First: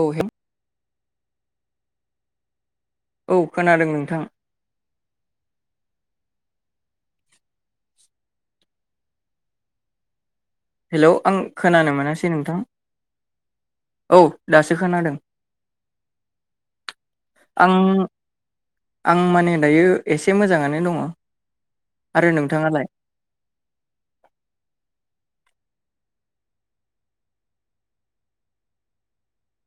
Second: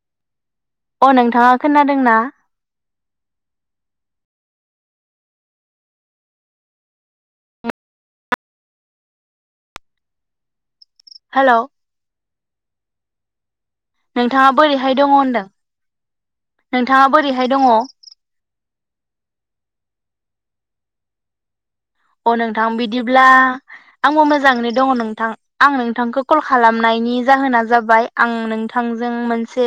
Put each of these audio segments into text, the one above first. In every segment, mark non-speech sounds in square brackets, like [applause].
औ ह [inaudible] अ नोंथाङा खोनादोंना? औ खोनादों नोंथां। हेल आं हेलौ खोनानो मोनास नोंथां औ नोंथाङा दासो बोरैहाय दङ खोनादों होनदों नोंथाङा बोरैहाय दङ अ आं आं माने दायो एसे मोजाङा नो दङ। आरो अ नोंथां नोंथाङालाय बिदिब्ला आंबो मोजाङैनो दङ नोंथां। आं नोंथांखौ कल खालामनायनि जाहोना जाबाय आं नोंथांजों मोनसे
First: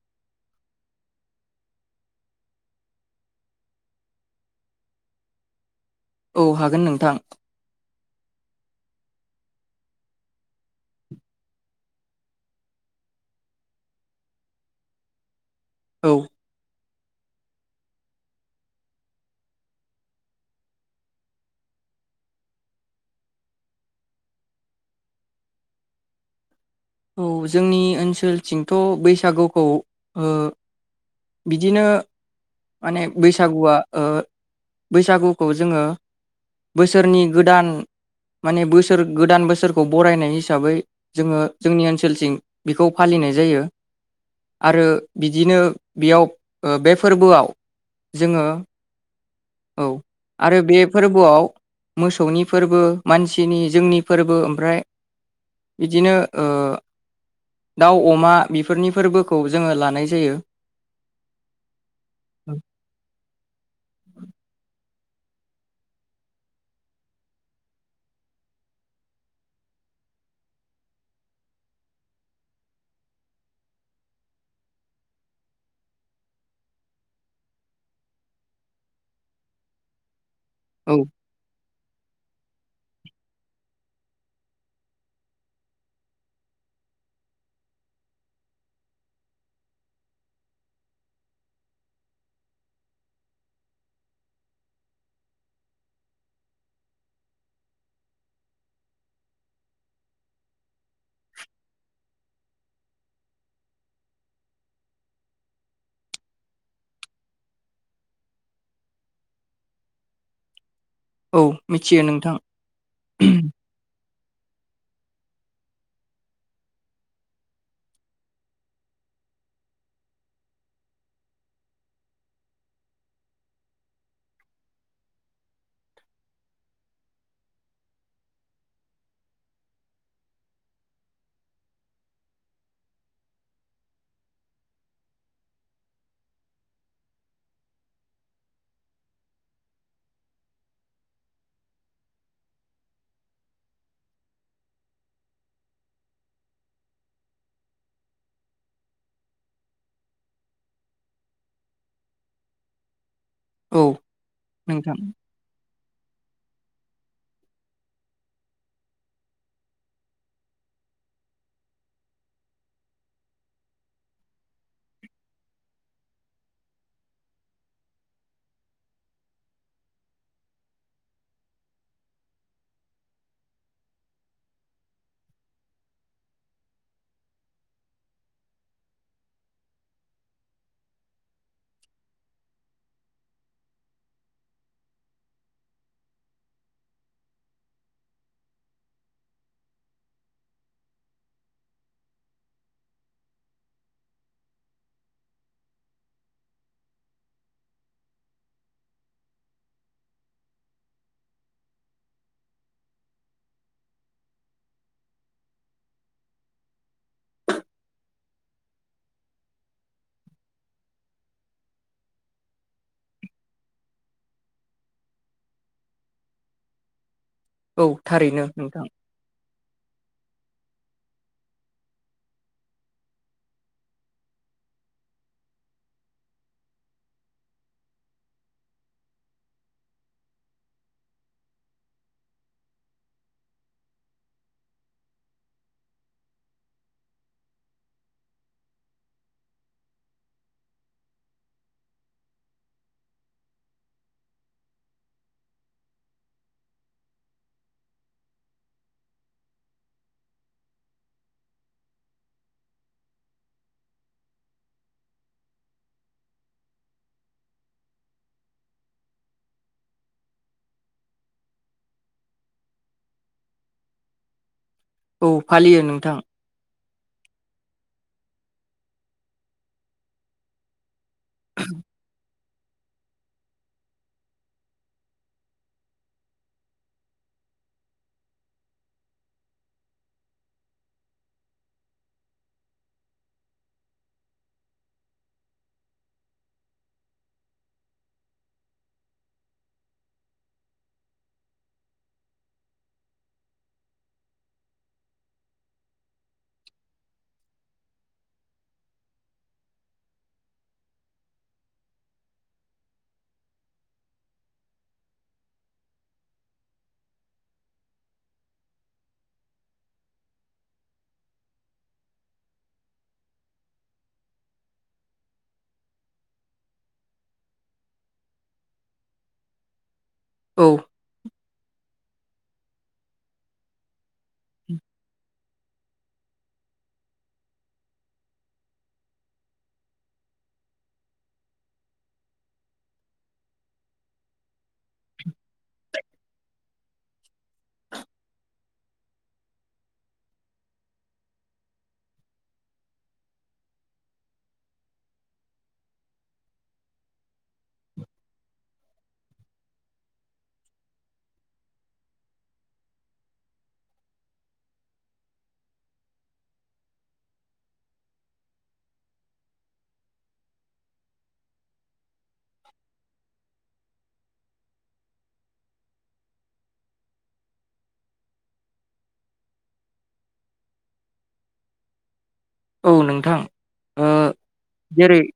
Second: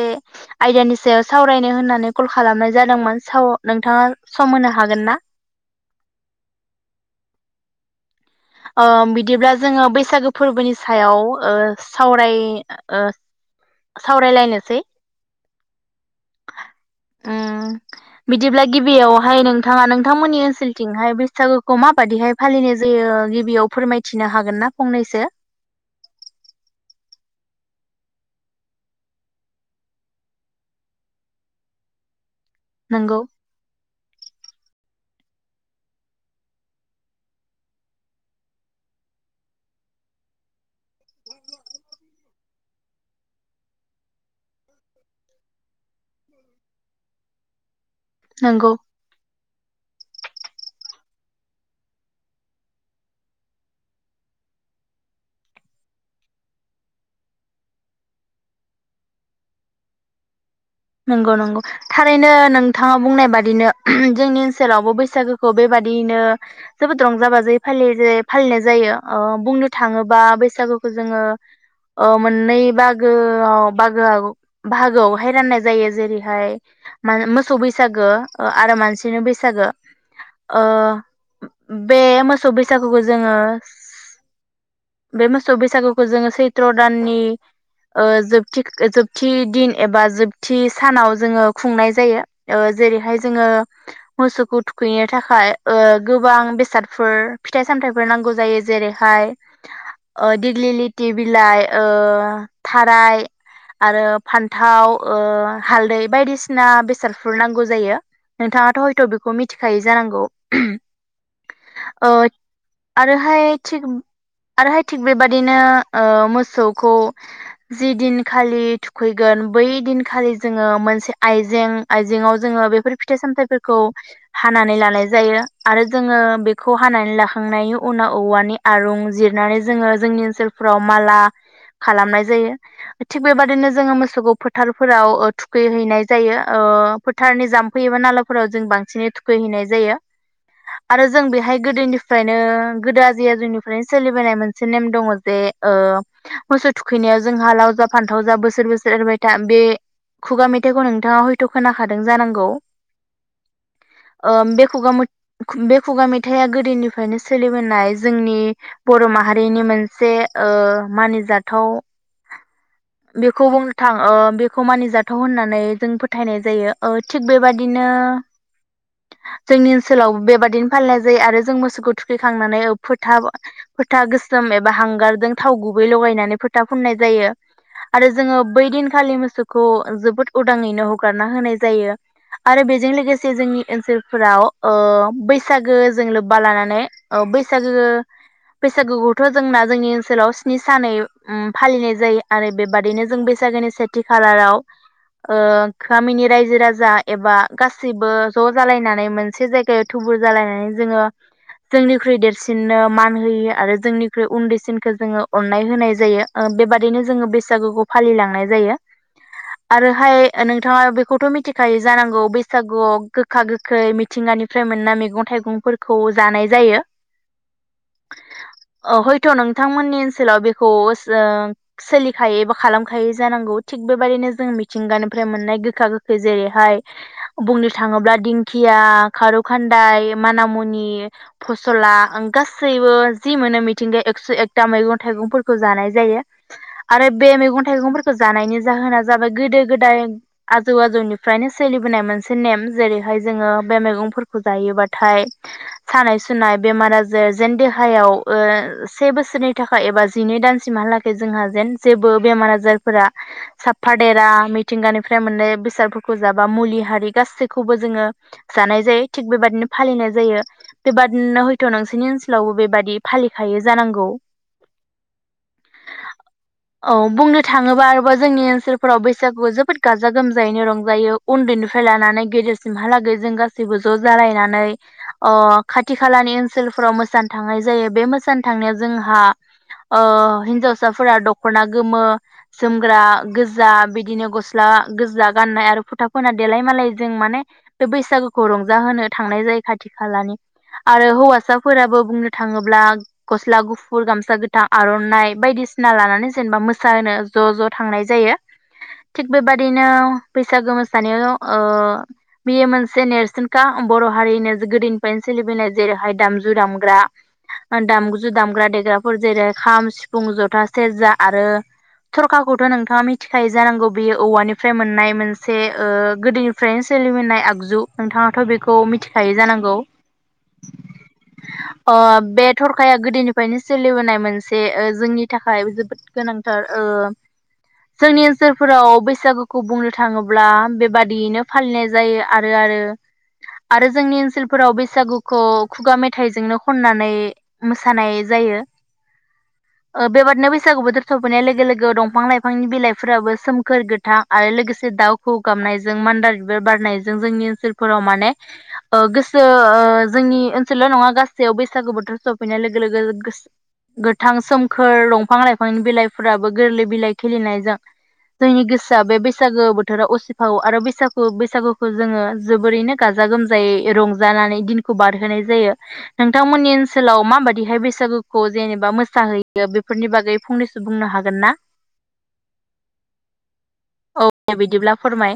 आयदानि सायाव सावरायनो होननानै कल खालामनाय जादोंमोन साव नोंथाङा सम होनो हागोन ना? औ हागोन नोंथां। ओ बिदिब्ला जोङो बैसागो फोरबोनि सायाव ओ सावराय ओ सावरायलायनोसै। औ उम बिदिब्ला गिबियावहाय नोंथाङा नोंथांमोननि ओनसोलथिंहाय बैसागोखौ माबादिहाय फालिनाय जायो गिबियाव फोरमायथिनो हागोन ना फंनैसो? औ जोंनि ओनसोलथिंथ' बैसागुखौ बिदिनो माने नंगौ बैसागुआ ओ बैसागुखौ जोङो बोसोरनि गोदान माने बोसोर गोदान बोसोरखौ बरायनाय हिसाबै जोङो जोंनि ओनसोलथिं बिखौ फालिनाय जायो आरो बिदिनो बेयाव बे फोरबोआव जोङो नंगौ औ आरो बे फोरबोआव मोसौनि फोरबो मानसिनि जोंनि फोरबो आमफ्राय बिदिनो ओ दाउ अमा बेफोरनि फोरबोखौ जोङो लानाय जायो। नंगौ नंगौ थारैनो नोंथाङा बुंनाय बादिनो जोंनि ओन्सोलावबो बै सागुखौ बेबादियिनो जोबोद रंजा बाजायै फालियोजे फालिनाय जायो ओ बुंनो थाङोबा बैसागुखौ जोङो ओ मोननै बागोआव बागोवाव-बाहागोआवहाय राननाय जायो जेरैहाय मानो मोसौ बैसागो ओ आरो मानसिनि बैसागो। ओ औ बे मोसौ बैसागुखौ जोङो बे मोसौ बैसागुखौ जोङो सैत्र दाननि ओ जोबथि जोबथि दिन एबा जोब थि सानाव जोङो खुंनाय जायो ओ जेरैहाय जोङो मोसौखौ थुखैनो थाखाय ओ गोबां बेसादफोर फिथाइ सामथाइफोर नांगौ जायो जेरैहाय ओ दिग्लि लिति बिलाइ ओ थाराय आरो फान्थाव ओ हालदै बायदिसिना बेसादफोर नांगौ जायो नोंथाङाथ हयथ बेखौ मिथिखायै जानांगौ। औ मिथियो ओ नोंथां आरोहाय थिग आरोहाय थिग बेबादिनो ओ मोसौखौ जि दिन खालि थुखैगोन बै दिनखालि जोङो मोनसे आइजें आइजेंआव जोङो बेफोर फिथाइ सामथाइफोरखौ हानानै लानाय जायो आरो जोङो बेखौ हानानै लाखांनायनि उनाव औवानि आरुं जिरनानै जोङो जोंनि ओनसोलफ्राव माला खालामनाय जायो थिग बेबाददिनो जोङो मोसौखौ फो थारफोराव ओ थुखैहैनाय जायो ओ फोथारनि जाम्फै‌ एबा नालाफोराव जों बांसिनै थुखैहैनाय जायो आरो जों बेहाय गोदोनिफ्रायनो गोदो आजै आजौनिफ्रायनो सोलिबोनाय मोनसे नेम दङजे ओ मोसौ थुखैनायाव जोंहा लाव जा फान्थाव जा बोसोर बोसोर एरबाय था बे खुगा मेथाइखौ नोंथाङा हयथ खोनाखादों जानांगौ। औ ओ बे खुगा नोंथां मो बे खुगा मे थाइआ गोदोनिफ्रायनो सोलिबोनाय जोंनि बर' माहारिनि मोनसे ओ मानिजाथाव बेखौ बुं थां ओ बेखौ मानिजाथाव होननानै जों फोथायनाय जायो ओ थिग बेबादिनो जोंनि ओनसोलावबो बेबादिनो फालिनाय जायो आरो जों मोसौखौ थुखैखांनानै फोथा फोथा गोसोम एबा हांगारजों थाव गुबै लगायनानै फोथा फुननाय जायो आरो जोङो बै दिनखालि मोसौखौ जोबोद उदाङैनो हगारना होनाय जायो आरो बेजों लोगोसे जोंनि ओनसोलफोराव ओ बैसागो जों लोब्बा लानानै ओ बैसागो बैसागोखौथ जोंना जोंनि ओनसोलाव स्नि उम सानै फालिनाय जायो आरो बेबादिनो जों बै सागोनि सेथि खालाराव ओ गामिनि रायजो राजा एबा गासैबो ज जालायनानै मोनसे जायगायाव थुबुर जालायनानै जोङो जोंनिख्रुइ देरसिननो मान होयो आरो जोंनिख्रुइ उन्दैसिनखो जोङो अननाय होनाय जायो ओ बेबादिनो जोङो बैसागुखौ फालिलां नाय जायो आरोहाय नोंथाङा बेखौथ मिथिखायो जानांगौ बैसागुआव गोखा गोखै मिथिंगानिफ्राय मोननाय मैगं थाइगंफोरखौ जानाय जायो। औ थारैनो नोंथां अ हयथ नोंथांमोननि ओनसोलाव बेखौ जों सोलिखायो एबा खालाम खायो जानांगौ थिग बेबादिनो जों मिथिंगानिफ्राय मोननाय गोखा गोखै जेरैहाय बुंनो थाङोब्ला दिंखिया खारौ खान्दाय मानामुनि फसला ओं गासैबो जि मोनो मिथिंगाया एक्स एकता मैगं थाइगंफोरखौ जानाय जायो आरो बे मैगं थाइगंफोरखौ जानायनि जाहोना जाबाय गोदो गोदाय आजौ आजौनिफ्रायनो सोलिबोनाय मोनसे नेम जेरैहाय जोङो बे मैगंफोरखौ जायोबाथाय सानाय सुनाय बेमार आजार जेन देहायाव ओ से बोसोरनि थाखाय एबा जिनै दानसिमहालागै जोंहा जेन जेबो बेमार आ जारफोरा साफादेरा मिथिंगानिफ्राय मोननाय बेसादफोरखौ जाबा मुलि हारि गासैखौबो जोङो जानाय जायो थिग बेबादिनो फालिनाय जायो बेबादिनो हयथ नोंसोरनि ओनसोलावबो बेबादि फालिखायो जानांगौ। औ फालियो नोंथां। औ बुंनो थाङोबा आरोबा जोंनि ओनसोलफोराव बैसागुआव जोबोद गाजा गोमजायैनो रंजायो। उन्दैनिफ्राय लानानै गेदेर सिमहालागै जों गासैबो ज जालायनानै खाथि खालानि ओनसोलफोराव मोसानो थांनाय जायो बे मोसानो थांनायाव जोंहा हिन्जावसाफोरा दख'ना गोमो जोमग्रा गोजा बिदिनो गस्ला गोजा गाननाय आरो फुथा फोना देलाय मालायजों माने बे बैसागोखौ रंजाहो थांनाय जायो खाथि खालानि आरो हौवासाफोराबो बुंनो थाङोब्ला गस्ला गुफुर गामसा गोथां आरनाइ बायदिसिना लानानै जेनेबा मो सानो ज ज थांनाय जायो थिग बेबादिनो बैसागो मोसानायाव ओ बेयो मोनसे नेरसोनखा बर' हारिनो गोदोनिफ्रायनो सोलिबोनाय जेरैहाय दामजु दामग्रा दामग्जु दामग्रा देग्राफोर जेरै खाम सिफुं जथा सेरजा आरो थरखाखौथ नोंथाङा मिथिखायो जानांगौ बेयो औवानिफ्राय मोननाय मोनसे ओ गोदोनिफ्रायनो सोलिबोननाय आगजु नोंथाङाथ बेखौ मिथिखायो जानांगौ। औ अ। बे थरखाया गोदोनिफ्रायनो सोलिबोनाय मोनसे ओ जोंनि थाखाय जोबोद गोनां। थार ओ जोंनि ओनसोलफोराव बैसागुखौ बुंनो थाङोब्ला बेबादियैनो फालिनाय जायो आरो आरो आरो जोंनि ओनसोलफोराव बैसागुखौ खुगा मेथाइजोंनो खननानै मोसानाय जायो ओ बेबादिनो बैसागु बोथोर सफैनाय लोगो लोगो दंफां लाइफांनि बिलाइफोराबो सोमखोर गोथां आरो लोगोसे दाउ खौवौ गाबनायजों मान्दार बिबार बारनायजों जोंनि ओनसोलफोराव माने ओ गोसो ओ जोंनि ओनसोलल नङा गासैयाव बैसागु बोथोर सफैनाय लोगो लोगो गोस गोथां सोमखोर दंफां लाइफां बिलाइफोराबो गोरलै बिलाइ खिलिनायजों जोंनि गोसोआ बे बैसागो बोथोराव असिफावो आरो बैसागु-बैसागुखौ जोङो जोबोरैनो गाजा गोमजायै रंजानानै दिनखौ बारहोनाय जायो नोंथांमोननि ओनसोलाव माबादिहाय बैसागुखौ जेनेबा मोसाहैयो बेफोरनि बागै फंनैसो बुंनो हागोन ना? औ नोंथां ओ औ दे बिदिब्ला जेरै फोरमाय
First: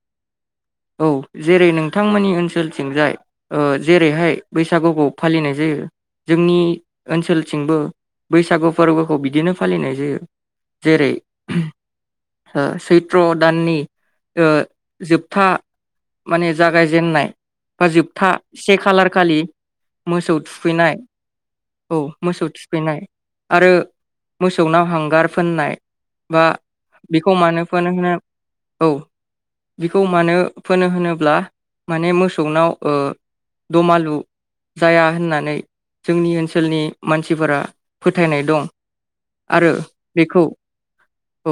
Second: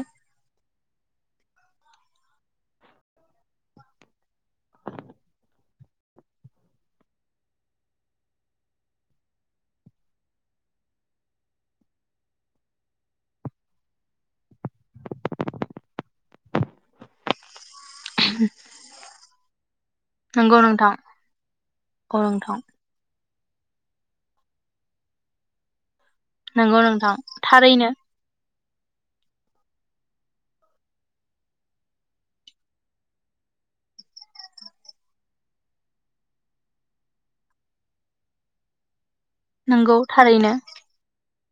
औ जेरै नोंथांमोननि ओनसोल थिंजाय ओ जेरैहाय बैसागुखौ फालिनाय जायो जोंनि ओनसोलथिंबो बैसागु फोरबोखौ बिदिनो फालिनाय जायो जेरै सैत्र दाननि ओ जोबथा माने जागायजेननाय बा जोबथा से खालार खालि मोसौ नंगौ नोंथां थुखैनाय औ मोसौ थुखैनाय। आरो मोसौनाव हांगार फोननाय बा नंगौ नोंथां बेखौ मानो थारैनो औ बिखौ मानो फोनो होनोब्ला माने मोसौनाव दमालु जाया होननानै जोंनि ओनसोलनि मानसिफोरा फोथायनाय दं। आरो नोंगौ बेखौ थारैनो औ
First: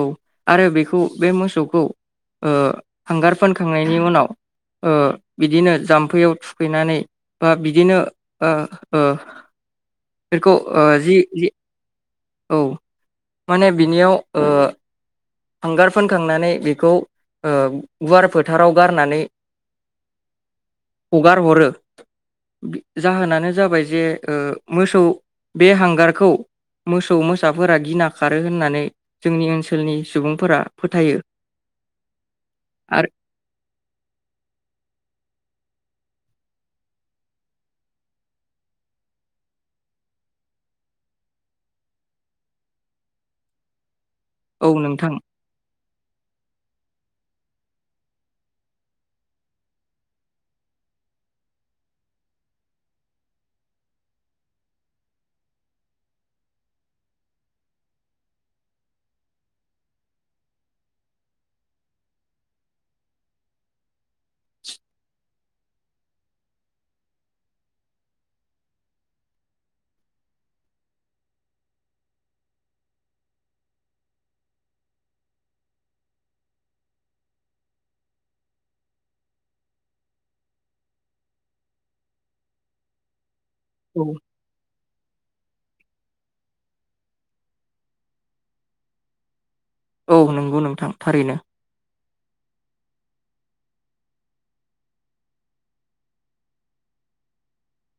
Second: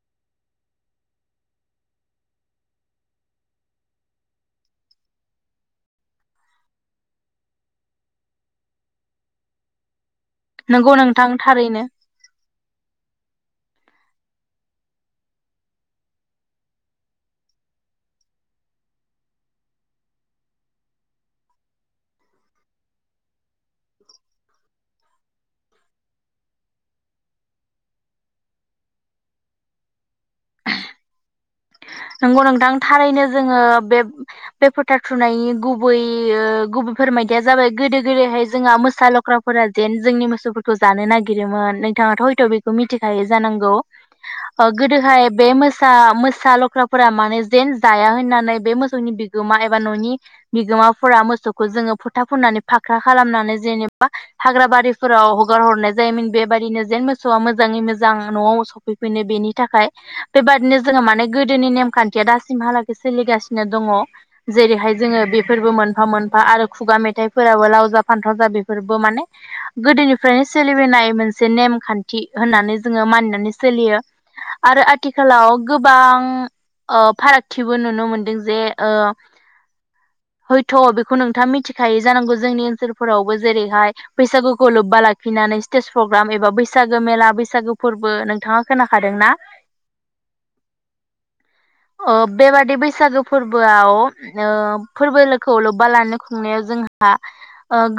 आरो बेखौ बे मोसौखौ हांगार ओ फोनखांनायनि उनाव ओ बिदिनो जाम्फैयाव थुखैनानै बा बिदिनो ओ ओ बेखौ ओ नंगौ जि नोंथां जि थारैनो औ माने बिनियाव ओ हांगार फोनखांनानै बेखौ ओ गुवार फोथाराव गारनानै हगार हरो जाहोनानो जाबाय जे ओ मोसौ बे हांगारखौ मोसौ मोसाफोरा गिना खारो होननानै जोंनि ओनसोलनि सुबुंफोरा फोथायो। नंगौ नोंथां आरो थारैनो जोङो बे बे फोथार थुनायनि गुब बै गुबै फोरमायदिया जाबाय गोदो-गोदायहाय जोंहा मोसा लख्राफोरा जेन जोंनि मोसौफोरखौ जानो नागिरोमोन नोंथाङाथ' हयथ' बेखौ मिथिखायो जानांगौ। औ ओ नोंथां गोदोहाय बे म मोसा, लख्रा फोरा माने जेन जाया होननानै बे मोसौनि बिगोमा एबा न'नि बिगोमाफोरा मोसौखौ जोङो फोथा फुननानै फाख्रा खालामनानै जेनेबा हाग्रा बारिफोराव हगार हरनाय जायोमोन बेबायादिनो जेन मोसौआ मोजाङै मोजां न'आव सफैफिनो बेनि थाखाय बेबादिनो जोङो माने गो गोदोनि नेमखान्थिया दासिमहालागै सोलिगासिनो दङ जेरैहाय जोङो बेफोरबो मोनफा मोनफा आरो खुगा मेथाइफोराबो लावजा फान्थाव जा बेफोरबो माने गोदोनिफ्रायनो सोलिबोनाय मोनसे नेमखान्थि होननानै जोङो मानिनानै सोलियो आरो आथिखालाव गोबां आ फारागथिबो नुनो मोनदों जे हयथ' बेखौ नोंथाङा मिथिखायोै जानांगौ जोंनि ओनसोलफोराव जेरैहाय औ बैसागुखौ लोबबा ला फिननानै स्टेज प्रग्राम एबा बैसागो मेला बैसागो फोरबो नोंथाङा खोनाखादोंना औ नंगौ नोंथां थारैनो ओ बेबादि बैसागो फोरबोआव फोरबोखौ लोब्बा लाखिनो खुंनायाव जोंहा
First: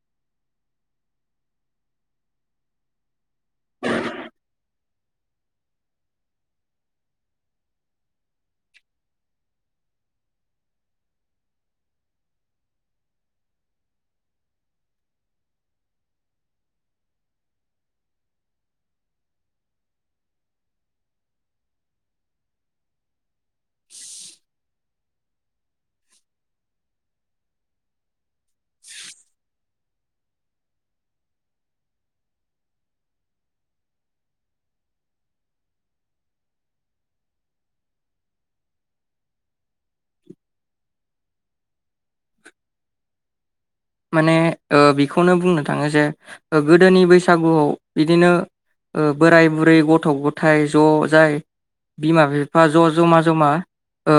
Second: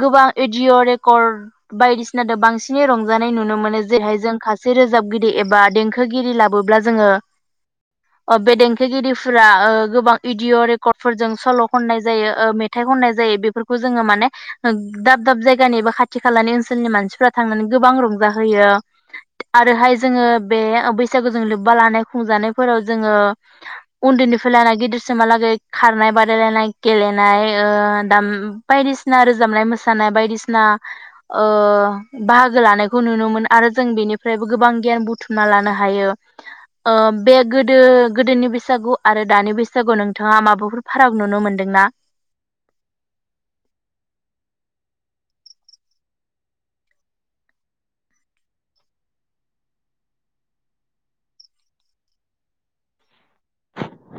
गोबां एडिय' रेकर्ड बायदिसिनाथ बांसिनै रंजानाय नुनो मोनो जेरैहाय जों खासे रोजाबगिरि एबा देंखोगिरि लाबोब्ला जोङो ओ बे देंखोगिरिफोरा ओ गोबां इडिअ' रेकर्डफोरजों सल' खननाय जायो ओ मेथाइ खननाय जायो बेफोरखौ जोङो माने दाब दाब जायगानि बा खाथि खालानि ओनसोलनि मानसिफ्रा थांनानै गोबां रंजाहोयो आरोहाय जोङो बे बैसागोजों लोब्बा लानाय खुंजानाय फोराव जोङो उन्दैनिफ्राय लानानै गिदिरसिमहालागै खारनाय बादायलायनाय गेलेनाय ओ दाम बायदिसिना रोजाबनाय मोसानाय बायदिसिना ओ बाहागो लानायखौ नुनो मोनो आरो जों बेनिफ्रायबो गोबां गियान बुथुमना लानो हायो। बे गोदो गोदोनि बैसागु आरो दानि बैसागु नोंथाङा माबाफोर फाराग नुनो मोनदोंना? माने ओ बेखौनो बुंनो थाङो जे गोदोनि बैसागुआव बिदिनो ओ बोराय बुरै गथ' गथाय ज' जाय बिमा बिफा ज' जमा जमा ओ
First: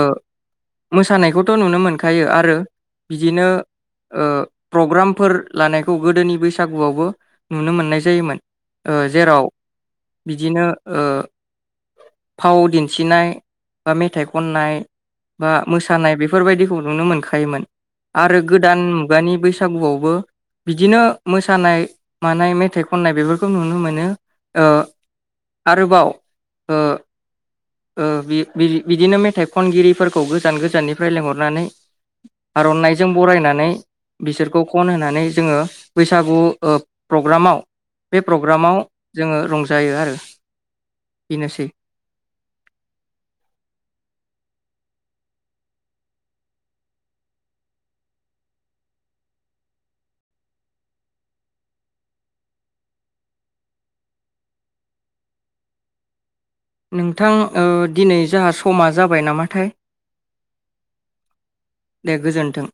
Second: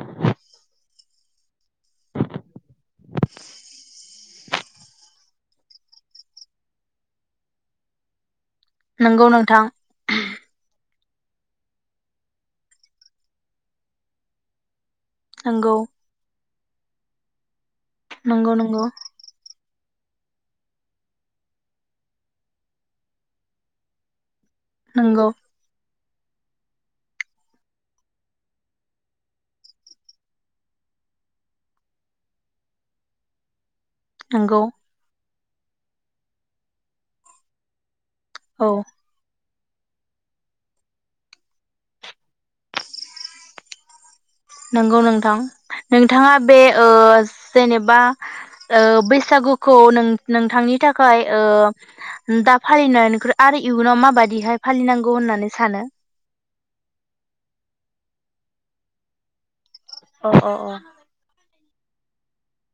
मोसानायखौथ' नुनो मोनखायो आरो बिदिनो ओ प्रग्रामफोर लानायखौ गोदोनि बैसागुआवबो नुनो मोननाय जायोमोन। ओ नंगौ जेराव नोंथां बिदिनो ओ फाव दिन्थिनाय बा, मेथाइ खननाय बा नंगौ मोसानाय बेफोरबायदि नुनो मोनखायोमोन। आरो नंगौ गोदान नंगौ मुगानि बै आवबो बिदिनो मोसानाय मानाय मेथाइ खननाय बेफोरखौ नुनो मोनो। ओ नंगौ आरोबाव ओ ओ बिदिनो मेथाइ खनगिरिफोरखौ गोजान गोजाननिफ्राय लिंहरनानै आर'नाइजों बरायनानै नंगौ बिसोरखौ खन होनानै जोङो। बैसागु ओ प्रग्रामाव बे औ प्रग्रामाव जोङो रं जायो आरो बेनोसै। नंगौ नोंथां नोंथाङा बे ओ जेनेबा ओ बैसागुखौ नों-नोंथांनि थाखाय ओ दा फालिनायख आरो इयुनाव माबादिहाय फालिनांगौ होननानै सानो। नोंथां ओ दिनै जाहा समा जाबाय नामाथाय। अ अ अ दे गोजोन्थों।